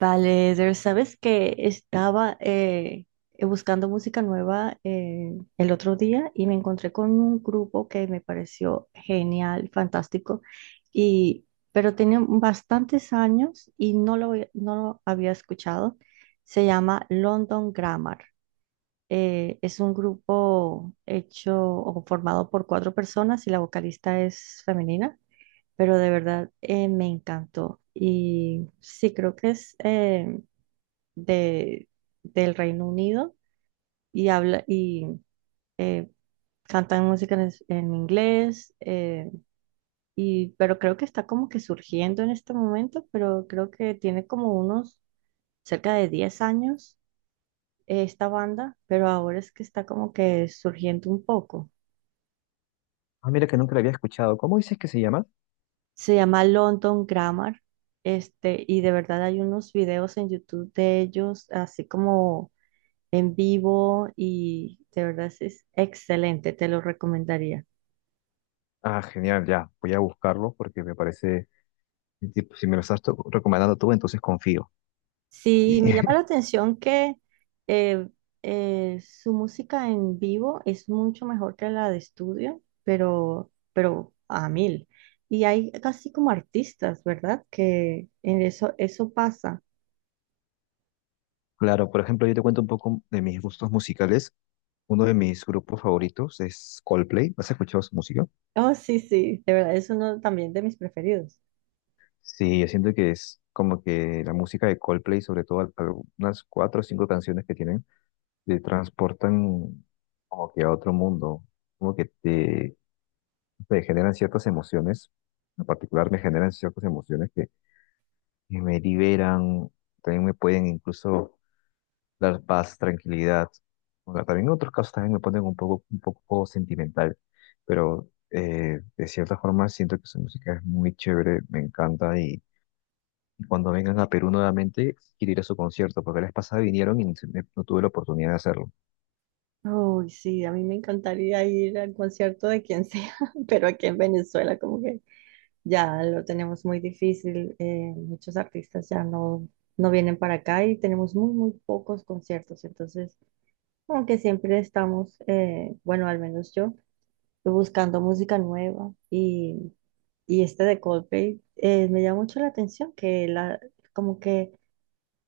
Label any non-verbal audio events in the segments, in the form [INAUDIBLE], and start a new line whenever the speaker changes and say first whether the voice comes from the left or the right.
right: Vale, Eder, sabes que estaba buscando música nueva, el otro día y me encontré con un grupo que me pareció genial, fantástico, y, pero tiene bastantes años y no lo había escuchado. Se llama London Grammar. Es un grupo hecho o formado por cuatro personas y la vocalista es femenina, pero de verdad, me encantó. Y sí, creo que es... de, del Reino Unido y eh, cantan música en inglés, y, pero creo que está como que surgiendo en este momento, pero creo que tiene como unos cerca de 10 años, esta banda, pero ahora es que está como que surgiendo un poco.
left: Ah, mira que nunca la había escuchado. ¿Cómo dices que se llama?
right: Se llama London Grammar, este, y de verdad hay unos videos en YouTube de ellos, así como en vivo, y de verdad es excelente, te lo recomendaría.
left: Ah, genial, ya. Voy a buscarlo porque me parece, tipo, si me lo estás recomendando tú, entonces confío.
right: Sí,
left: Y,
right: me llama la
left: [LAUGHS]
right: atención que eh, su música en vivo es mucho mejor que la de estudio, pero a mil. Y hay casi como artistas, ¿verdad? Que en eso pasa.
left: claro, por ejemplo, yo te cuento un poco de mis gustos musicales. Uno de mis grupos favoritos es Coldplay. ¿Has escuchado su música?
right: Oh, sí, sí, de verdad, es uno también de mis preferidos.
left: Sí, yo siento que es como que la música de Coldplay, sobre todo algunas cuatro o cinco canciones que tienen, te transportan como que a otro mundo, como que te generan ciertas emociones. En particular me generan ciertas emociones que me liberan, también me pueden incluso dar paz, tranquilidad. O también en otros casos también me ponen un poco sentimental, pero de cierta forma siento que su música es muy chévere, me encanta y cuando vengan a Perú nuevamente quiero ir a su concierto, porque la vez pasada vinieron y no no tuve la oportunidad de hacerlo.
right: Oh, sí, a mí me encantaría ir al concierto de quien sea, [LAUGHS] pero aquí en Venezuela, como que ya lo tenemos muy difícil. Muchos artistas ya no vienen para acá y tenemos muy, muy pocos conciertos. Entonces, aunque siempre estamos, bueno, al menos yo, buscando música nueva y este de Coldplay, me llama mucho la atención como que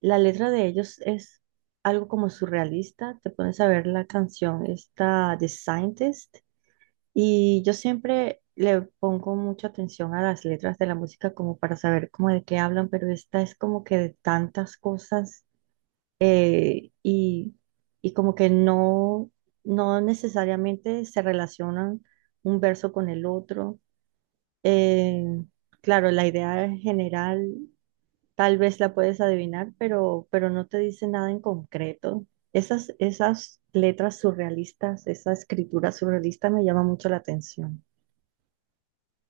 right: la letra de ellos es algo como surrealista. Te pones a ver la canción, esta The Scientist. Y yo siempre le pongo mucha atención a las letras de la música como para saber cómo de qué hablan, pero esta es como que de tantas cosas, eh, y, y como que no necesariamente se relacionan un verso con el otro. Eh, claro, la idea general tal vez la puedes adivinar, pero no te dice nada en concreto. Esas letras surrealistas, esa escritura surrealista me llama mucho la atención.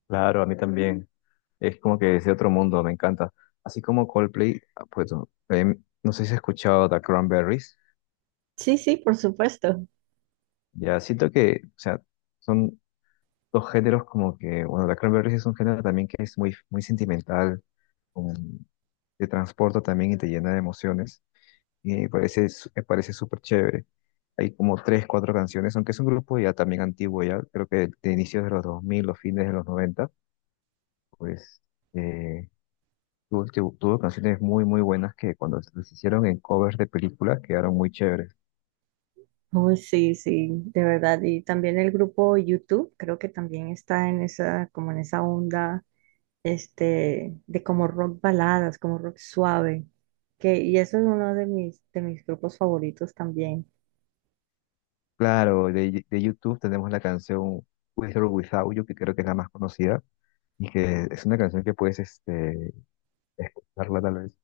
left: Claro, a mí también, es como que es de otro mundo, me encanta. Así como Coldplay, ah, pues no no sé si has escuchado The Cranberries,
right: Sí, sí, por supuesto.
left: ya siento que, o sea, son dos géneros como que, bueno, la Cranberries es un género también que es muy, muy sentimental, um, te transporta también y te llena de emociones, y me parece, me parece súper chévere. Hay como tres, cuatro canciones, aunque es un grupo ya también antiguo, ya creo que de inicios de los 2000 los fines de los 90 pues eh, tuvo canciones muy, muy buenas que cuando las hicieron en covers de películas quedaron muy chéveres.
right: Uy, sí, sí, de verdad. Y también el grupo YouTube, creo que también está en esa, como en esa onda, este, de como rock baladas, como rock suave. Que, y eso es uno de de mis grupos favoritos también.
left: Claro, de YouTube tenemos la canción With or Without You, que creo que es la más conocida y que es una canción que puedes este, escucharla tal vez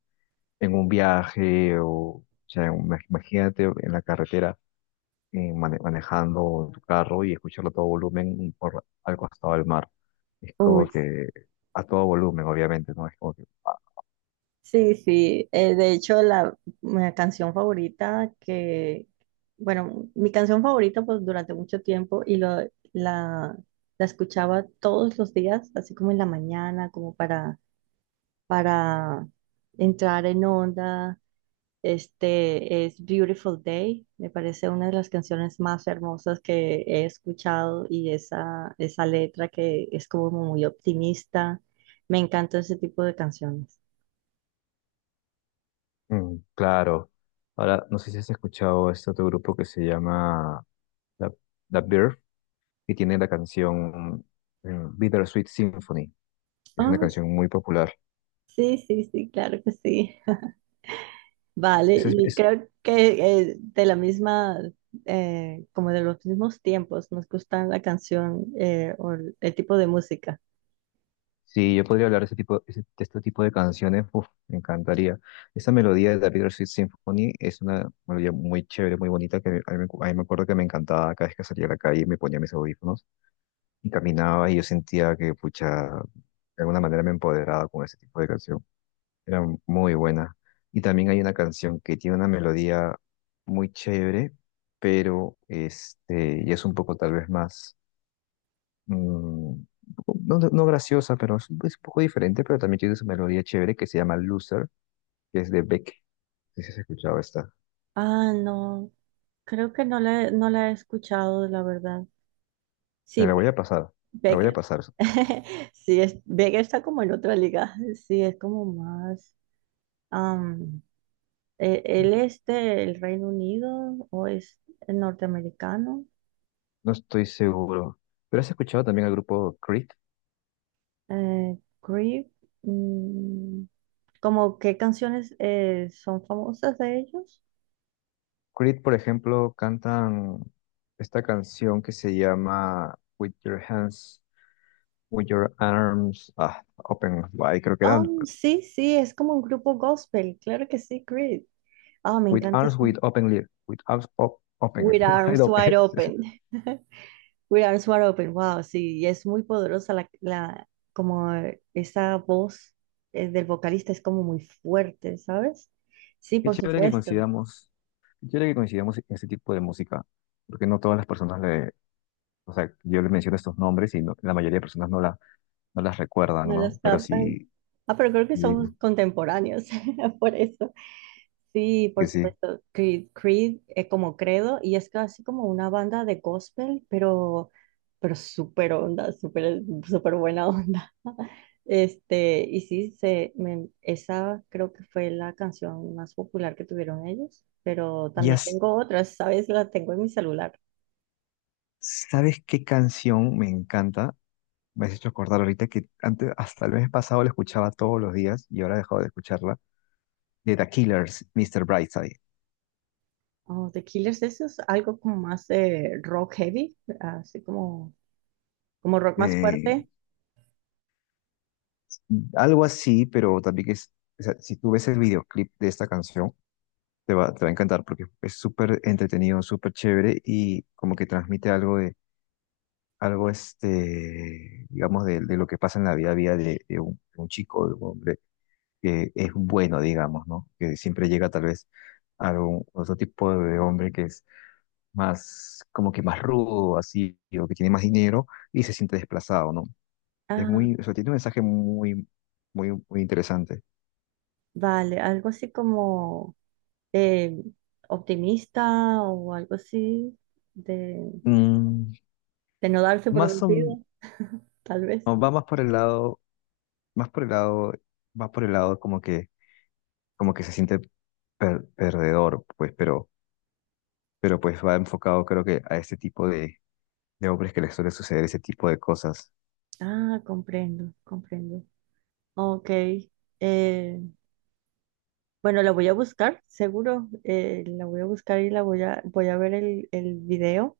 left: en un viaje o sea, imagínate en la carretera manejando tu carro y escucharlo a todo volumen y por al costado del mar. Es como
right: Uy,
left: que a todo volumen, obviamente, ¿no? Es como que, ah,
right: sí, sí. De hecho, mi canción favorita que, bueno, mi canción favorita pues durante mucho tiempo la, la escuchaba todos los días, así como en la mañana, como para para entrar en onda. Este es Beautiful Day, me parece una de las canciones más hermosas que he escuchado y esa letra que es como muy optimista. Me encanta ese tipo de canciones.
left: mm, claro. Ahora, no sé si has escuchado este otro grupo que se llama The, The Birth, que tiene la canción eh, Bittersweet Symphony. Es una
right: Ah,
left: canción muy popular.
right: sí, sí, sí, claro que sí. [LAUGHS] Vale, y creo que, como de los mismos tiempos, nos gusta la canción, o el tipo de música.
left: Sí, yo podría hablar de, este tipo, de este tipo de canciones, uf, me encantaría. Esta melodía de David Sweet Symphony es una melodía muy chévere, muy bonita, que a mí me acuerdo que me encantaba cada vez que salía a la calle, me ponía mis audífonos y caminaba y yo sentía que, pucha, de alguna manera me empoderaba con ese tipo de canción. Era muy buena. Y también hay una canción que tiene una melodía muy chévere, pero este, y es un poco tal vez más mm, no, no graciosa, pero es un poco diferente, pero también tiene su melodía chévere que se llama Loser, que es de Beck. No sé si has escuchado esta.
right: Ah, no, creo que no la he escuchado, la verdad.
left: Te
right: Sí,
left: la voy a pasar, te la voy a
right: Becker.
left: pasar.
right: [LAUGHS] Sí, es, Becker está como en otra liga. Sí, es como más. am, Él es del Reino Unido o es norteamericano.
left: No estoy seguro. ¿Pero has escuchado también al grupo Creed?
right: Creep. Mm, como qué canciones, son famosas de ellos.
left: Creed, por ejemplo, cantan esta canción que se llama With Your Hands, With Your Arms, ah, Open, ay, creo que eran
right: Um, sí, sí, es como un grupo gospel, claro que sí, Creed. Ah, me
left: With
right: encanta
left: Arms,
right: esa.
left: With Open Lead, With Arms Open,
right: With
left: [LAUGHS] Wide
right: Arms Wide
left: Open. [LAUGHS]
right: Open. We Are Smart Open, wow, sí, y es muy poderosa como, esa voz, del vocalista es como muy fuerte, ¿sabes? Sí,
left: Qué
right: por
left: chévere que
right: supuesto,
left: coincidamos, qué chévere que coincidamos en este tipo de música, porque no todas las personas le, o sea, yo le menciono estos nombres y la mayoría de personas no, la, no las recuerdan,
right: no las
left: ¿no? Pero
right: captan.
left: sí,
right: Ah, pero creo que
left: sí,
right: somos contemporáneos, [LAUGHS] por eso. Sí, por
left: que sí.
right: supuesto. Creed, Creed es como credo y es casi como una banda de gospel, pero súper onda, súper, súper buena onda. [LAUGHS] Este, y sí, esa creo que fue la canción más popular que tuvieron ellos, pero
left: Ya
right: también tengo otras, ¿sabes? La tengo en mi celular.
left: sabes qué canción me encanta, me has hecho acordar ahorita que antes, hasta el mes pasado la escuchaba todos los días y ahora he dejado de escucharla, de The Killers, Mr. Brightside.
right: Oh, The Killers, eso es algo como más, rock heavy, así como, como rock más
left: Eh,
right: fuerte.
left: algo así, pero también es, o sea, si tú ves el videoclip de esta canción, te va, te va a encantar porque es súper entretenido, súper chévere y como que transmite algo de, algo este, digamos, de lo que pasa en la vida, vida de un chico, de un hombre que es bueno, digamos, ¿no? Que siempre llega tal vez a algún otro tipo de hombre que es más, como que más rudo, así, o que tiene más dinero y se siente desplazado, ¿no? Es
right: Ah,
left: muy, o sea, tiene un mensaje muy, muy, muy interesante.
right: vale, algo así como... eh, optimista o algo así, de,
left: Mm,
right: de no darse por
left: más o-
right: vencido, [LAUGHS] tal vez.
left: no, va más por el lado más por el lado, va por el lado como que se siente perdedor, pues, pero pues va enfocado creo que a este tipo de hombres que les suele suceder ese tipo de cosas.
right: Ah, comprendo, comprendo. Ok. eh, bueno, la voy a buscar, seguro. La voy a buscar y la voy a, voy a ver el video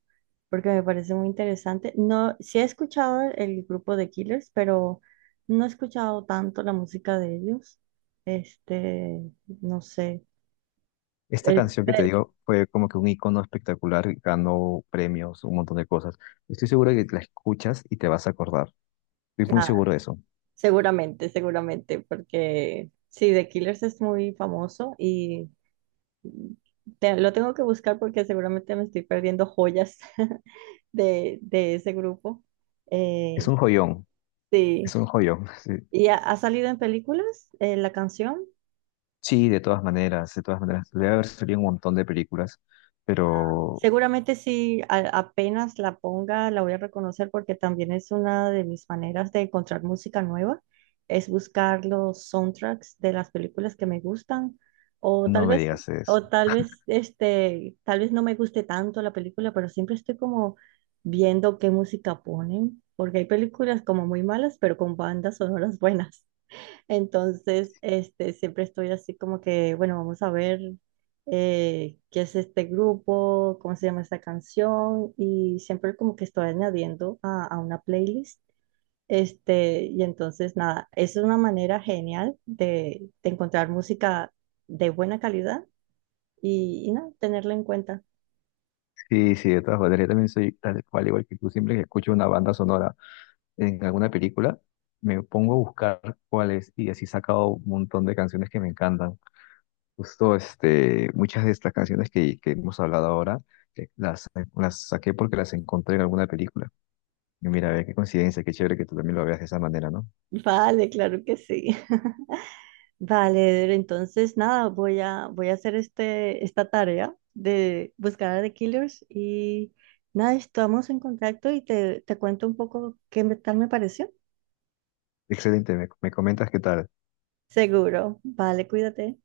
right: porque me parece muy interesante. No, sí he escuchado el grupo de Killers, pero no he escuchado tanto la música de ellos. Este, no sé.
left: Esta
right: Es
left: canción que te digo fue como que un icono espectacular, ganó premios, un montón de cosas. Estoy seguro que la escuchas y te vas a acordar. Estoy muy seguro de eso.
right: Seguramente, seguramente, porque sí, The Killers es muy famoso y lo tengo que buscar porque seguramente me estoy perdiendo joyas [LAUGHS] de ese grupo.
left: Es un
right: Eh,
left: joyón, es
right: sí,
left: un joyón. [LAUGHS] Sí,
right: ¿Y ha, ha salido en películas, la canción?
left: sí, de todas maneras, de todas maneras. Debe haber salido un montón de películas,
right: Ah,
left: pero
right: seguramente si apenas la ponga, la voy a reconocer porque también es una de mis maneras de encontrar música nueva, es buscar los soundtracks de las películas que me gustan o tal
left: no me
right: vez
left: digas eso.
right: tal vez no me guste tanto la película, pero siempre estoy como viendo qué música ponen, porque hay películas como muy malas, pero con bandas sonoras buenas. Entonces, este, siempre estoy así como que, bueno, vamos a ver, qué es este grupo, cómo se llama esta canción, y siempre como que estoy añadiendo a una playlist. Este, y entonces, nada, es una manera genial de encontrar música de buena calidad y nada, tenerla en cuenta.
left: Sí, sí, de todas maneras, yo también soy tal cual, igual que tú, siempre que escucho una banda sonora en alguna película, me pongo a buscar cuál es, y así he sacado un montón de canciones que me encantan. Justo, este, muchas de estas canciones que hemos hablado ahora, eh, las, las saqué porque las encontré en alguna película. Y mira, ve, qué coincidencia, qué chévere que tú también lo veas de esa manera, ¿no?
right: [LAUGHS] Vale, claro que sí. [LAUGHS] Vale, entonces nada, voy a hacer este, esta tarea de buscar a The Killers y nada, estamos en contacto y te cuento un poco tal me pareció.
left: Excelente, me comentas qué tal.
right: Seguro. Vale, cuídate.